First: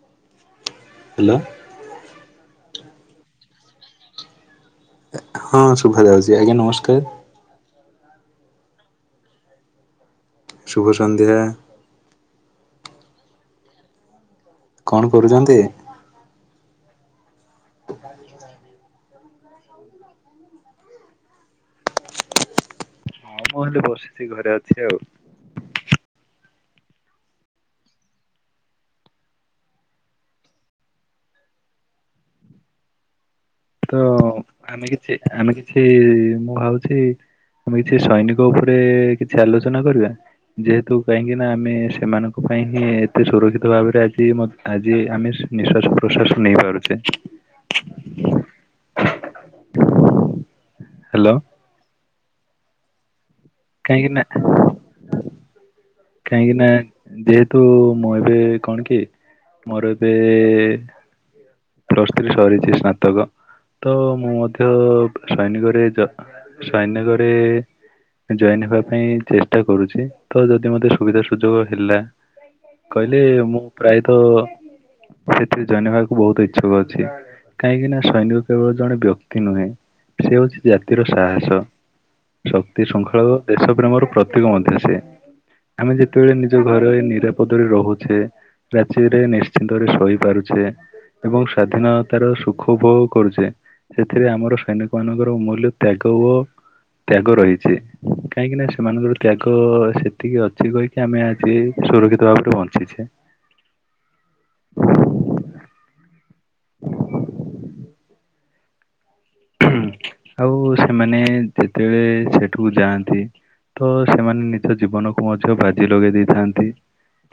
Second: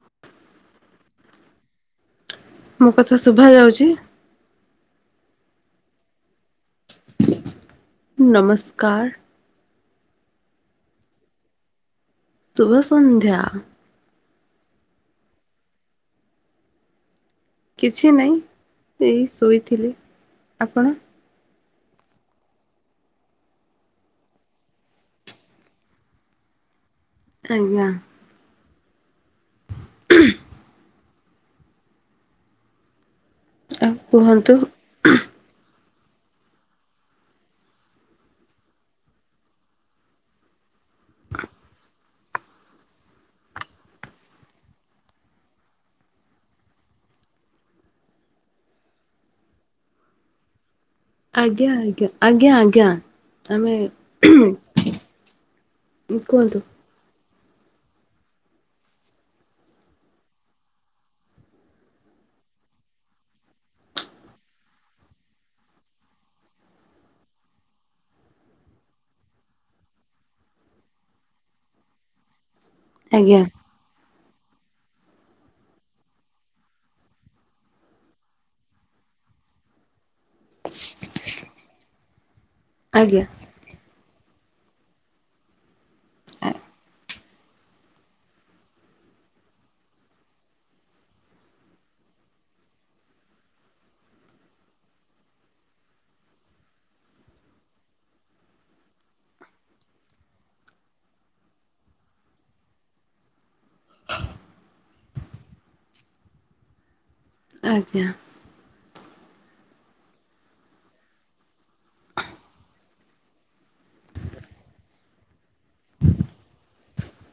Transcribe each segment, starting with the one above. Hello. ମୋ କଥା ଶୁଭା ଯାଉଛି। ହଁ ଶୁଭାଯାଉଛି ଆଜ୍ଞା ନମସ୍କାର। ନମସ୍କାର। ଶୁଭ ସନ୍ଧ୍ୟା। ଶୁଭସନ୍ଧ୍ୟା। କଣ କରୁଛନ୍ତି। କିଛି ନାହିଁ ଏ ଶୋଇଥିଲି ଆପଣ? ମୁଁ ବସିଛି ଘରେ ଅଛି ଆଉ। ଆଜ୍ଞା। [inaudible] ଆଉ ତ କୁହନ୍ତୁ। ଆମେ କିଛି ଆମେ କିଛି ମୁଁ ଭାବୁଛି। ଆମେ କିଛି ସୈନିକ ଉପରେ କିଛି ଆଲୋଚନା କରିବା। ଯେହେତୁ କାହିଁକି ନା ଆମେ ସେମାନଙ୍କ ପାଇଁ ହିଁ ଏତେ ସୁରକ୍ଷିତ ଭାବରେ ଆଜି ଆଜି ଆମେ ନିଶ୍ୱାସ ପ୍ରଶ୍ୱାସ ନେଇପାରୁଛେ। ହ୍ୟାଲୋ ଆଜ୍ଞା ଆଜ୍ଞା ଆଜ୍ଞା ଆଜ୍ଞା ଆମେ କାହିଁକି ନା କାହିଁକି କୁହନ୍ତୁ ନା ଯେହେତୁ ମୁଁ ଏବେ କଣ କି ମୋର ଏବେ ପ୍ଲଶ ଥ୍ରୀ ସରିଛି ସ୍ନାତକ ତ ମୁଁ ମଧ୍ୟ ସୈନିକରେ ସୈନିକରେ ଜଏନ ହେବା ପାଇଁ ଚେଷ୍ଟା କରୁଛି ତ ଯଦି ମତେ ସୁବିଧା ସୁଯୋଗ ହେଲା। କହିଲେ ଆଜ୍ଞା ମୁଁ ପ୍ରାୟତ ସେଥିରେ ଜଏନ ହେବାକୁ ବହୁତ ଛକ ଅଛି କାହିଁକି ନା ସୈନିକ କେବଳ ଜଣେ ବ୍ୟକ୍ତି ନୁହେଁ। ସେ ହୋଉଚି ଜାତିର ସାହସ, ଶକ୍ତି ଶୃଙ୍ଖଳା ଆଜ୍ଞା ର ଦେଶ ପ୍ରେମର ପ୍ରତୀକ ମଧ୍ୟ ସେ ଆମେ ଯେତେବେଳେ ନିଜ ଘରେ ନିରା ପଦ ରେ ରହୁଚେ ରାତିରେ ନିଶ୍ଚିନ୍ତରେ ଶୋଇପାରୁଚେ। ଏବଂ ସ୍ଵାଧୀନତାର ସୁଖ ଉପୋଭଗ କରୁଚେ। ସେଥିରେ ଆମର ସୈନିକ ମାନଙ୍କର ମୂଲ୍ୟ ତ୍ୟାଗ ଓ ତ୍ୟାଗ ରହିଚି। କାହିଁକି ନା ସେମାନଙ୍କର ତ୍ୟାଗ ସେତିକି ଅଛି କହିକି ଆମେ ଆଜି ସୁରକ୍ଷିତ ଭାବରେ ବଞ୍ଚିଛେ। ଆଜ୍ଞା। ଆଉ ସେମାନେ ଯେତେବେଳେ ସେଠକୁ ଯାଆନ୍ତି ତ ସେମାନେ ନିଜ ଜୀବନକୁ ମଧ୍ୟ ବାଜି ଲଗେଇ ଦେଇଥାନ୍ତି।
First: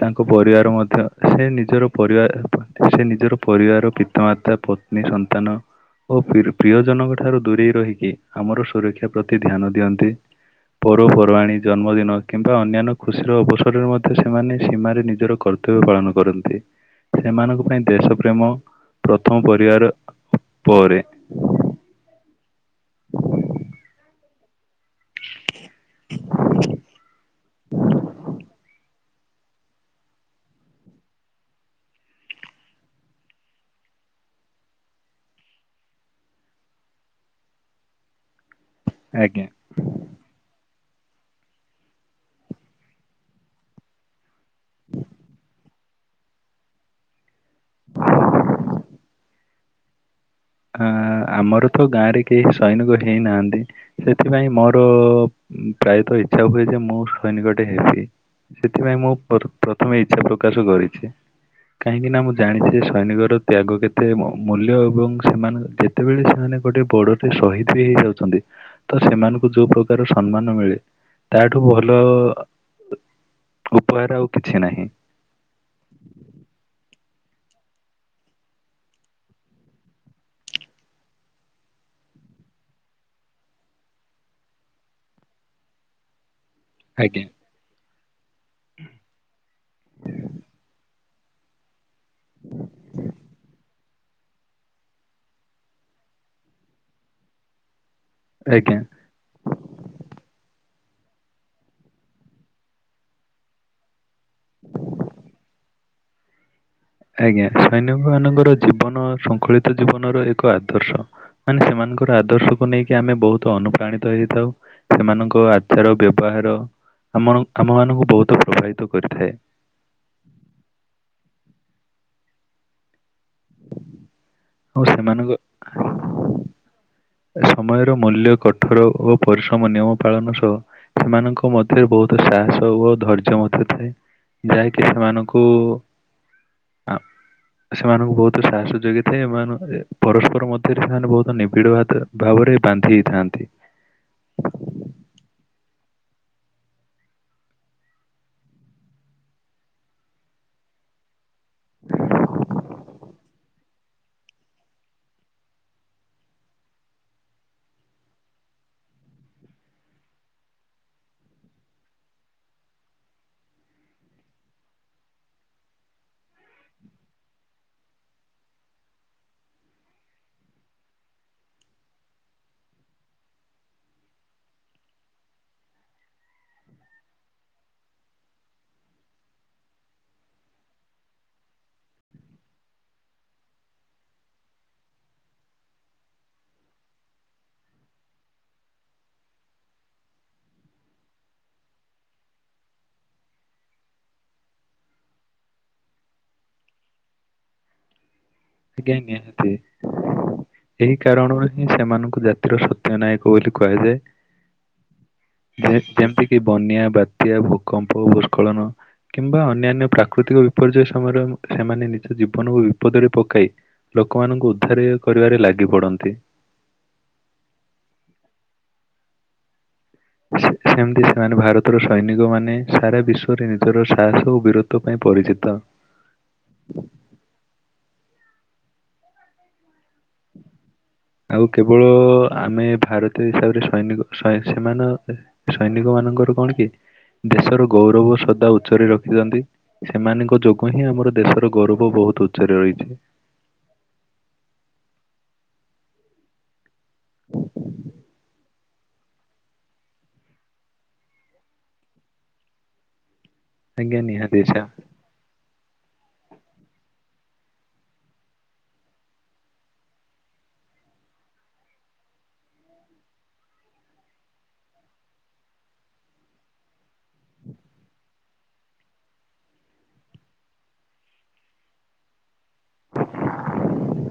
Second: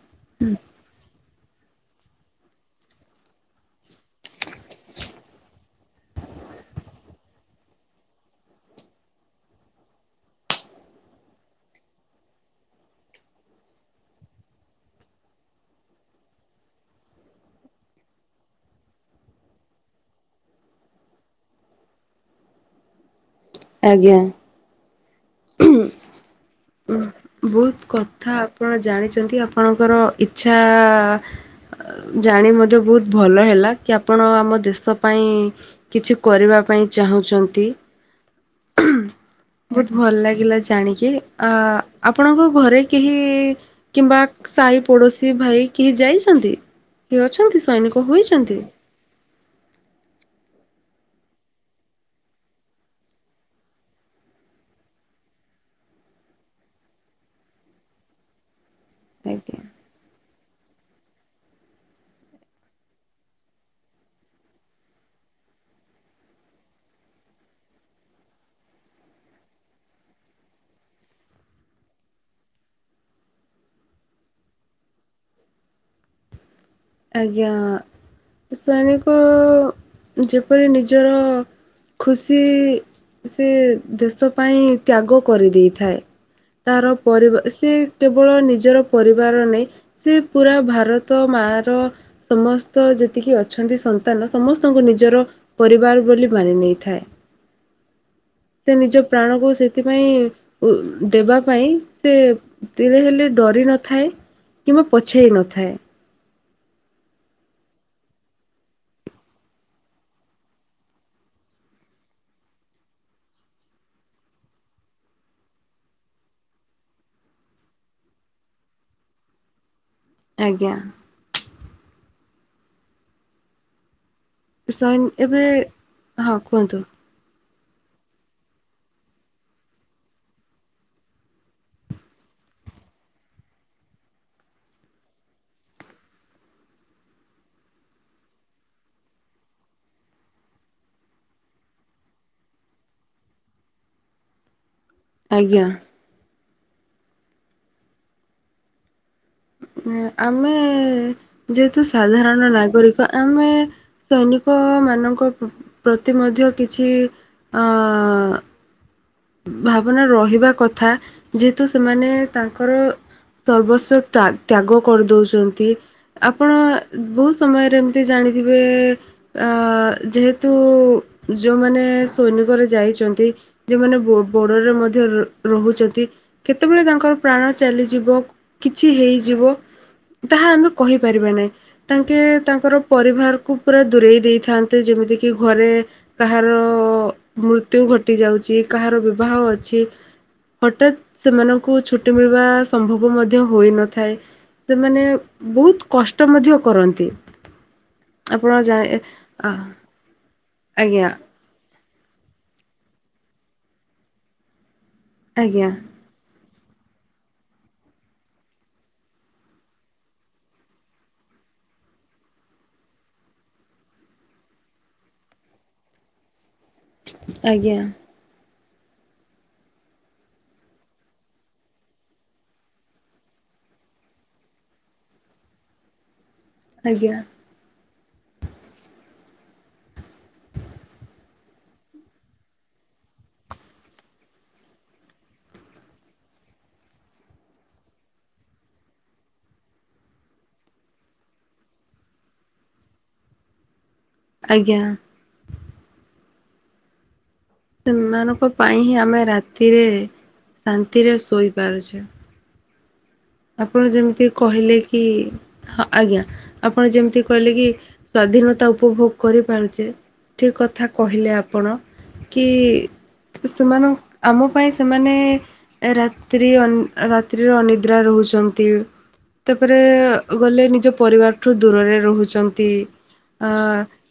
ତାଙ୍କ ପରିବାର ମଧ୍ୟ ସେ ନିଜର ପରିବାର ସେ ନିଜର ପରିବାର ପିତାମାତା ପ ନିସନ୍ତାନ ଓ ପିରୁ ପ୍ରିୟଜନଙ୍କ ଠାରୁ ଦୂରେଇ ରହିକି ଆମର ସୁରକ୍ଷା ପ୍ରତି ଧ୍ୟାନ ଦିଅନ୍ତି। ପରପର୍ବାଣୀ ଜନ୍ମଦିନ କିମ୍ବା ଅନ୍ୟାନ୍ୟ ଖୁସିର ଅବସରରେ ମଧ୍ୟ ସେମାନେ ସୀମାରେ ନିଜର କର ତବ୍ଯ ପାଳନ କରନ୍ତି ସେମାନଙ୍କ ପାଇଁ ଦେଶ ପ୍ରେମ ପ୍ରଥମ ପରିବାର ପରେ [inaudible] ଆଜ୍ଞା। ଉଁ ବହୁତ କଥା ଆପଣ ଜାଣିଛନ୍ତି ଆପଣଙ୍କର ଇଚ୍ଛା ଆ ଅ ଜାଣି ମଧ୍ୟ ବୋହୁତ ଭଲ ହେଲା କି ଆପଣ ଆମ ଦେଶ ପାଇଁ କିଛି କରିବା ପାଇଁ ଚାହୁଁଚନ୍ତି। ଆଜ୍ଞା। ଭଲ ଲାଗିଲା ଜାଣିକି ଆ ଆପଣଙ୍କ ଘରେ କେହି କିମ୍ବା ସାହି ପଡ଼ୋଶୀ ଭାଇ କେହି ଯାଇଛନ୍ତି, କି ଅଛନ୍ତି ସୈନିକ ହୋଇଛନ୍ତି? ଆ ଆମର ତ ଗାଁରେ କେହି ସୈନିକ ହେଇନାହାନ୍ତି। ସେଥିପାଇଁ ମୋର ପ୍ରାୟତଃ ଇଚ୍ଛା ହୁଏ ଯେ ମୁଁ ସୈନିକ ଟେ ହେବି। ସେଥିପାଇଁ ମୁଁ ପ୍ର ଆଜ୍ଞା। ପ୍ରଥମେ ଇଚ୍ଛା ପ୍ରକାଶ କରିଚି। କାହିଁକି ନା ମୁଁ ଜାଣିଛି ଯେ ସୈନିକର ତ୍ୟାଗ କେତେ ମୂଲ୍ୟ ଏବଂ ସେମାନେ ଯେତେବେଳେ ସେମାନେ ଗୋଟେ ବଡରେ ସହିଦ ବି ହେଇଯାଉଛନ୍ତି ତ ସେମାନଙ୍କୁ ଯୋଉ ପ୍ରକାର ସମ୍ମାନ ମିଳେ ତା ଠୁ ଭଲ ଅ ଉପହାର ଆଉ କିଛି ନାହିଁ। ଆଜ୍ଞା। ସୈନିକ ଯେପରି ନିଜର ଖୁସି ସେ ଦେଶ ପାଇଁ ତ୍ୟାଗ କରି ଦେଇଥାଏ। ତାର ଆଜ୍ଞା। ପରିବା ସେ କେବଳ ନିଜର ପରିବାର ନାଇ ସେ ପୁରା ଭାରତ ତ ମା ର ସମସ୍ତ ଯେତିକି ଅଛନ୍ତି ସନ୍ତାନ ସମସ୍ତଙ୍କୁ ନିଜର ପରିବାର ବୋଲି ମାନି ନେଇଥାଏ। ସେ ଆଜ୍ଞା ନିଜ ପ୍ରାଣକୁ ସେଥିପାଇଁ ଉ ଦେବା ପାଇଁ ସେ ତିଳେ ହେଲେ ଡରି ନଥାଏ କିମ୍ବା ପଛେଇ ନଥାଏ। ଆଜ୍ଞା ସୈନିକ ମାନଙ୍କର ଜୀବନ ଶୃଙ୍ଖଳିତ ଜୀବନର ଏକ ଆଦର୍ଶ। ମାନେ ସେମାନଙ୍କର ଆଦର୍ଶକୁ ନେଇକି ଆମେ ବୋହୁତ ଅନୁପ୍ରାଣିତ ହେଇଥାଉ। ସେମାନଙ୍କ ଆଚାର ବ୍ୟବହାର ଆମଣ ଆମ ମାନଙ୍କୁ ବୋହୁତ ପ୍ରଭାବତ କରିଥାଏ। ଆଜ୍ଞା। ଆଉ ସଇନ୍ ସେମାନଙ୍କ ଏବେ ହଁ କୁହନ୍ତୁ? ସମୟର ମୂଲ୍ୟ କଠୋର ଓ ପରିଶ୍ରମ ନିୟମ ପାଳନ ସହ ସେମାନଙ୍କ ମଧ୍ୟରେ ବୋହୁତ ସାହସ ଓ ଧୈର୍ଯ୍ୟ ମଧ୍ୟ ଥାଏ। ଯାଇକି ସେମାନକୁ ସେମାନଙ୍କୁ ବହୁତ ସାହସ ଯୋଗେଇଥାଏ ଏମାନ ପରସ୍ପର ମଧ୍ୟରେ ସେମାନେ ବହୁତ ନିବିଡ଼ ଭା ଭାବରେ ବାନ୍ଧି ହେଇଥାନ୍ତି। ଆଜ୍ଞା। ଉଁମ ଆମେ ଯେହେତୁ ସାଧାରଣ ନାଗରିକ ଆମେ ସୈନିକ ମାନଙ୍କ ପ ପ୍ରତି ମଧ୍ୟ କିଛି ଅ-ଅ ଭାବନା ରହିବା କଥା ଯେହେତୁ ସେମାନେ ତାଙ୍କର ସର୍ବସ୍ୱ ତ୍ୟା ତ୍ୟାଗ କରିଦଉଛନ୍ତି। ଆପଣ ବହୁତ ସମୟରେ ଏମତି ଜାଣିଥିବେ ଆ ଯେହେତୁ ଯୋଉମାନେ ସୈନିକରେ ଯାଇଛନ୍ତି ଯୋଉମାନେ ବୋ ବୋଡରରେ ମଧ୍ୟ ର-ରହୁଛନ୍ତି କେତେବେଳେ ତାଙ୍କର ପ୍ରାଣ ଚାଲିଯିବ। କିଛି ହେଇଯିବ ତାହା ଆମେ କହିପାରିବା ନାହିଁ। ତାଙ୍କେ ତାଙ୍କର ପରିବାରକୁ ପୁରା ଦୂରେଇ ଦେଇଥାନ୍ତେ ଯେମିତି କିି ଘରେ କାହାର ମୃତ୍ୟୁ ଘଟି ଯାଉଛି କାହାର ବିବାହ ଅଛି। ହଠାତ୍ ସେମାନଙ୍କୁ ଛୁଟି ମିଳିବା ସମ୍ଭବ ମଧ୍ୟ ହୋଇନଥାଏ। ସେମାନେ ବହୁତ କଷ୍ଟ ମଧ୍ୟ କରନ୍ତି। ଆପଣ ଜା ଆଜ୍ଞା ଆଜ୍ଞା ଆ ଦି ଏଇ ଆଜ୍ଞା କାରଣରୁ ସେମାନଙ୍କୁ ଜାତିର ସତ୍ୟ ନାୟକ ବୋଲି କୁହାଯାଏ। ଆଜ୍ଞା ଯେ-ଯେମିତ କି ବନ୍ୟା, ବାତ୍ୟା, ଭୂକମ୍ପ, ଭୂସ୍କଳନ କିମ୍ବା ଅନ୍ୟାନ୍ୟ ପ୍ରାକୃତିକ ବିପର୍ଯ୍ୟୟ ସମୟରେ ସେମାନେ ନିଜ ଜୀବନକୁ ବିପଦରେ ପ କାଇ ଲୋକମାନଙ୍କୁ ଉଦ୍ଧାରେ କରିବାରେ ଲାଗି ପଡନ୍ତି। ଆଜ୍ଞା। [inaudible] ସେମିତି ସେମାନେ ଭାରତର ସୈନିକମାନେ ସାରା ବିଶ୍ୱରେ ନିଜର ସାହସ ଓ ବୀରତ୍ୱ ପାଇଁ ପରିଚିତ। ଆଜ୍ଞା। ଆଉ କେବଳ ଆମେ ଭାରତୀୟ ହିସାବରେ ସୈନିକ ସ ସେମାନ ସୈନିକ ମାନଙ୍କର କଣ କି ଦେଶର ଗୌରବ ସଦା ଉଚ୍ଚ ରେ ରଖିଥାନ୍ତି। ସେମାନଙ୍କ ଯୋଗୁ ହିଁ ଆମର ଦେଶର ଗୌରବ ବହୁତ ଉଚ୍ଚରେ ରହିଛି। ଆଜ୍ଞା। ସେମାନଙ୍କ ପାଇଁ ହିଁ ଆମେ ରାତିରେ ଶାନ୍ତିରେ ଶୋଇପାରୁଛେ। ଆପଣ ଆଜ୍ଞା ଯେମିତି ନିହାତି ଆଚ୍ଛା। କହିଲେ କି ହଁ ଆଜ୍ଞା ଆପଣ ଯେମିତି କହିଲେ କି ସ୍ଵାଧୀନତା ଉପଭୋଗ କରିପାରୁଛେ ଠିକ କଥା କହିଲେ ଆପଣ। କି ସେମାନ ଙ୍କ ଆମ ପାଇଁ ସେମାନେ ରାତ୍ରି ଅନ୍ ରାତ୍ରିରେ ଅନିଦ୍ରା ରହୁଛନ୍ତି। ତାପରେ ଗଲେ ନିଜ ପରିବାରଠୁ ଦୂରରେ ରହୁଛନ୍ତି। ଆ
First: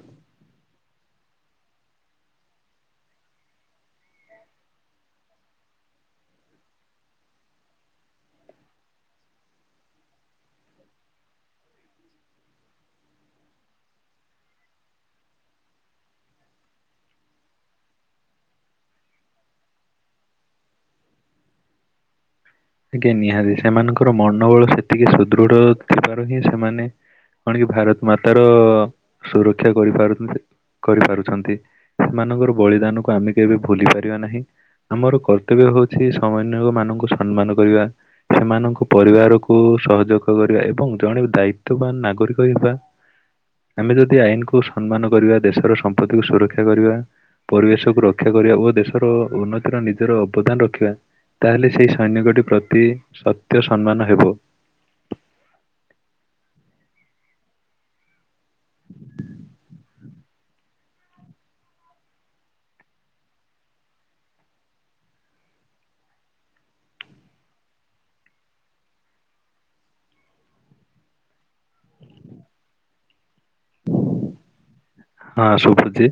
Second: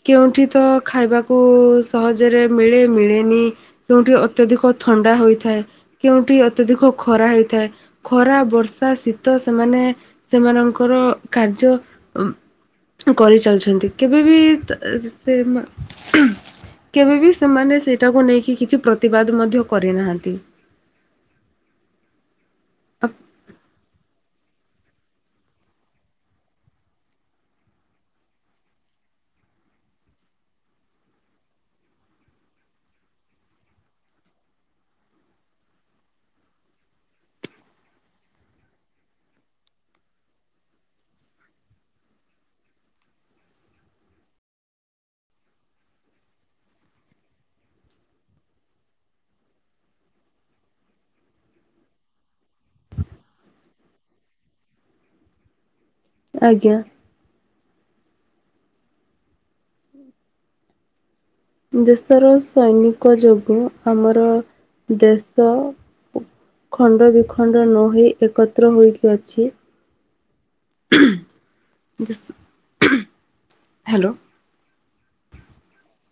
କେଉଁଠି ତ ଖାଇବାକୁ ସହଜରେ ମିଳେ ମିଳେନି। କେଉଠି ଅତ୍ୟଧିକ ଥଣ୍ଡା ହୋଇଥାଏ କେଉଁଠି ଅତ୍ୟଧିକ ଖରା ହେଇଥାଏ। ଖରା ବର୍ଷା ଶୀତ ସେମାନେ ସେମାନଙ୍କର କାର୍ଯ୍ୟ ଉଁ କରିଚାଲିଛନ୍ତି କେବେ ବିି ତା ସେ ମା କେବେବିି ସେମାନେ ସେଇଟାକୁ ନେଇକି କିଛି ପ୍ରତିବାଦ ମଧ୍ୟ କରିନାହାନ୍ତି। ଆଜ୍ଞା ନିହାତି ସେମାନଙ୍କର ମନୋବଳ ସେତିକି ସୁଦୃଢ ଥିବାରୁ ହିଁ ସେମାନେ କଣ କି ଭାରତ ମାତାର ସୁରକ୍ଷା କରିପାରୁଛନ୍ତି। କରିପାରୁଛନ୍ତି। ସେମାନଙ୍କର ବଳିଦାନକୁ ଆମେ କେବେ ଭୁଲି ପାରିବା ନାହିଁ। ଆମର କର୍ତ୍ତବ୍ୟ ହଉଛି ସମନ୍ୟ ମାନଙ୍କୁ ସମ୍ମାନ କରିବା। ସେମାନଙ୍କୁ ପରିବାରକୁ ସହଯୋଗ କରିବା ଏବଂ ଜଣେ ଦାୟିତ୍ୱବାନ ନାଗରିକ ହେବା। ଆମେ ଯଦି ଆଇନକୁ ସମ୍ମାନ କରିବା ଦେଶର ସମ୍ପତ୍ତିକୁ ସୁରକ୍ଷା କରିବା। ପରିବେଶକୁ ରକ୍ଷା କରିବା ଓ ଦେଶର ଉନ୍ନତିର ନିଜର ଅବଦାନ ରଖିବା। ତାହେଲେ ସେଇ ସୈନିକ ଟି ପ୍ରତି ସତ୍ୟ ସମ୍ମାନ ହେବ। ଆଜ୍ଞା। ଦେଶର ସୈନିକ ଯୋଗୁଁ ଆମର ଦେଶ ଖଣ୍ଡ ବିଖଣ୍ଡ ନ ହୋଇ ଏକତ୍ର ହୋଇକି ଅଛି। [unintelligible] ଯେଶ। ହ୍ୟାଲୋ। ହଁ ସୁପୁଛି।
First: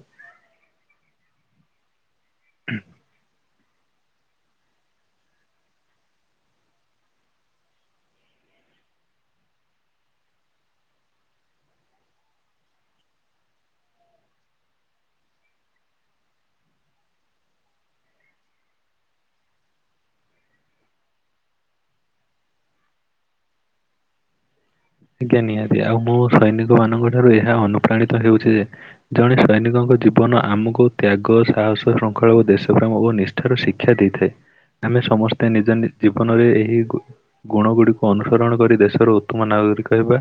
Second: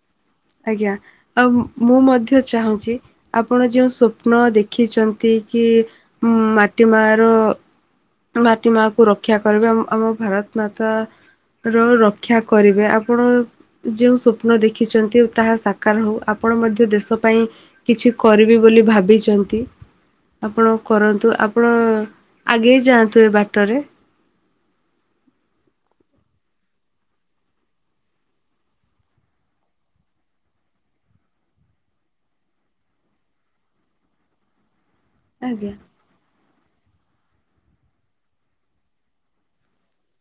ଆଜ୍ଞା ଆଉ ମୁଁ ମଧ୍ୟ ଚାହୁଁଛି। ଆପଣ ଯେଉଁ ସ୍ୱପ୍ନ ଦେଖିଛନ୍ତି କି ମାଟି ମା ର। ମାଟି ମା କୁ ରକ୍ଷା କରିବେ ଆମ ଆମ ଭାରତ ମାତା। ର ରକ୍ଷା କରିବେ ଆପଣ। ଯେଉଁ ସ୍ୱପ୍ନ ଦେଖିଛନ୍ତି ତାହା ସାକାର ହଉ ଆପଣ ମଧ୍ୟ ଦେଶ ପାଇଁ। କିଛି କରିବେ ବୋଲି ଭାବିଛନ୍ତି। ଆପଣ କରନ୍ତୁ ଆପଣ ଆଗେଇ ଯାଆନ୍ତୁ ଏ ବାଟରେ। ଆଜ୍ଞା ନିହାତି ଆଉ ମୁଁ ସୈନିକ ମାନଙ୍କ ଠାରୁ ଏହା ଅନୁପ୍ରାଣିତ ହେଉଛି ଯେ। ଜଣେ ସୈନିକଙ୍କ ଜୀବନ ଆମକୁ ତ୍ୟାଗ ସାହସ ଶୃଙ୍ଖଳା ଓ ଦେଶପ୍ରେମ ଓ ନି ଠାରୁ ଶିକ୍ଷା ଦେଇଥାଏ ଆମେ ସମସ୍ତେ ଆଜ୍ଞା ନିଜ ନି ଜୀବନରେ ଏହି ଗୁଣ ଗୁଡିକୁ ଅନୁସରଣ କରି ଦେଶର ଉତ୍ତମ ନାଗରିକ କହ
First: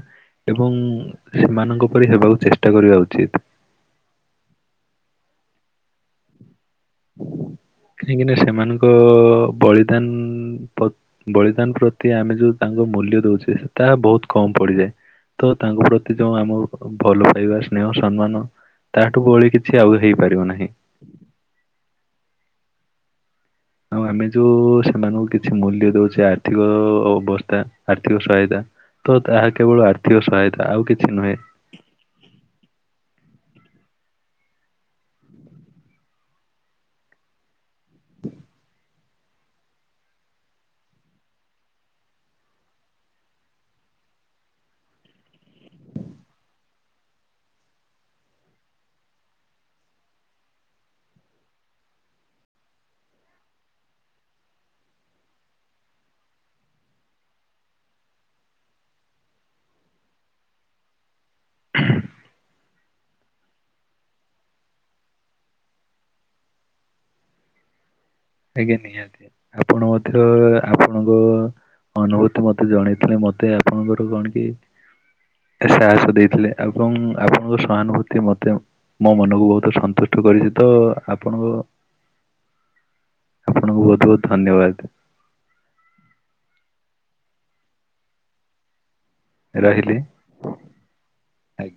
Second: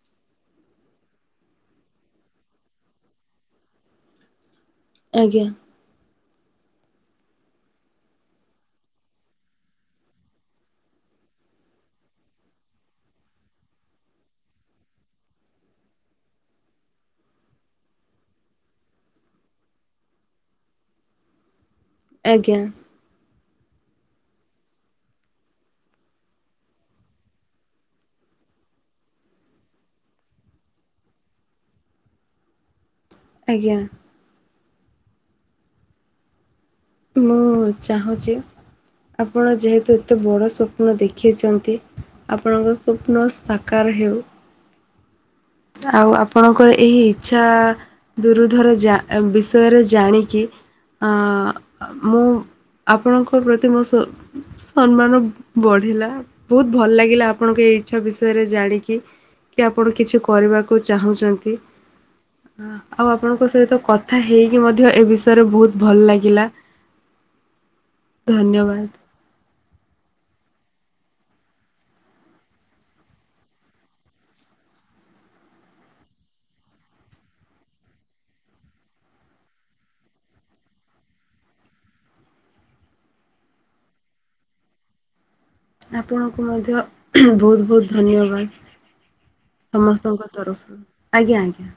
ଏବଂ ସେମାନଙ୍କ ପରି ହେବାକୁ ଚେଷ୍ଟା କରିବା ଉଚିତ ଆଜ୍ଞା କାହିଁକି ନା ସେମାନଙ୍କ ବଳିଦାନ ବଳିଦାନ ପ୍ରତି ଆମେ ଯୋଉ ତାଙ୍କ ମୂଲ୍ୟ ଦଉଛେ ତାହା ବହୁତ କମ ପଡିଯାଏ ତ ତାଙ୍କ ପ୍ରତି ଯୋଉ ଆମ ଭଲ ପାଇବା ସ୍ନେହ ସମ୍ମାନ ତାଠୁ ଭଳି କିଛି ଆଉ ହେଇପାରିବ ନାହିଁ ଆଜ୍ଞା ଆଉ ଆମେ ଯୋଉ ସେମାନଙ୍କୁ କିଛି ମୂଲ୍ୟ ଦଉଛେ ଆର୍ଥିକ ଅବସ୍ଥା ଆର୍ଥିକ ସହାୟତା ତ ତାହା କେବଳ ଆର୍ଥିକ ସହାୟତା ଆଉ କିଛି ନୁହେଁ ଆଜ୍ଞା ମୁଁ ଚାହୁଁଛି ଆପଣ ଯେହେତୁ ଏତେ ବଡ଼ ସ୍ୱପ୍ନ ଦେଖେଇଛନ୍ତି ଆପଣଙ୍କ ସ୍ୱପ୍ନ ସାକାର ହେଉ ଆଉ ଆପଣଙ୍କ ଏହି ଇଚ୍ଛା ବିରୁଦ୍ଧରେ ବିଷୟରେ ଜାଣିକି ମୁଁ ଆପଣଙ୍କ ପ୍ରତି ମୋ ସ ସମ୍ମାନ ବଢିଲା ବହୁତ ଭଲ ଲାଗିଲା ଆପଣଙ୍କୁ ଏଇ ଇଚ୍ଛା ବିଷୟରେ ଜାଣିକି କି ଆପଣ କିଛି କରିବାକୁ ଚାହୁଁଛନ୍ତି ହ ଆଉ ଆପଣଙ୍କ ସହିତ କଥା ହେଇକି ମଧ୍ୟ ଏ ବିଷୟରେ ବହୁତ ଭଲ ଲାଗିଲା ଆଜ୍ଞା ଧନ୍ୟବାଦ ନିହାତି ଆପଣ ମଧ୍ୟ ଆପଣଙ୍କ ଅନୁଭୂତି ମତେ ଜଣେଇଥିଲେ ମତେ ଆପଣଙ୍କର କଣ କି ସାହସ ଦେଇଥିଲେ ଏବଂ ଆପଣଙ୍କ ସହାନୁଭୂତି ମତେ ମୋ ମନକୁ ବହୁତ ସନ୍ତୁଷ୍ଟ କରିଛି ତ ଆପଣଙ୍କ ଆପଣଙ୍କୁ ବହୁତ ବହୁତ ଧନ୍ୟବାଦ ଆପଣଙ୍କୁ ମଧ୍ୟ ବହୁତ ବହୁତ ଧନ୍ୟବାଦ ରହିଲି ସମସ୍ତଙ୍କ ତରଫରୁ ଆଜ୍ଞା ଆଜ୍ଞା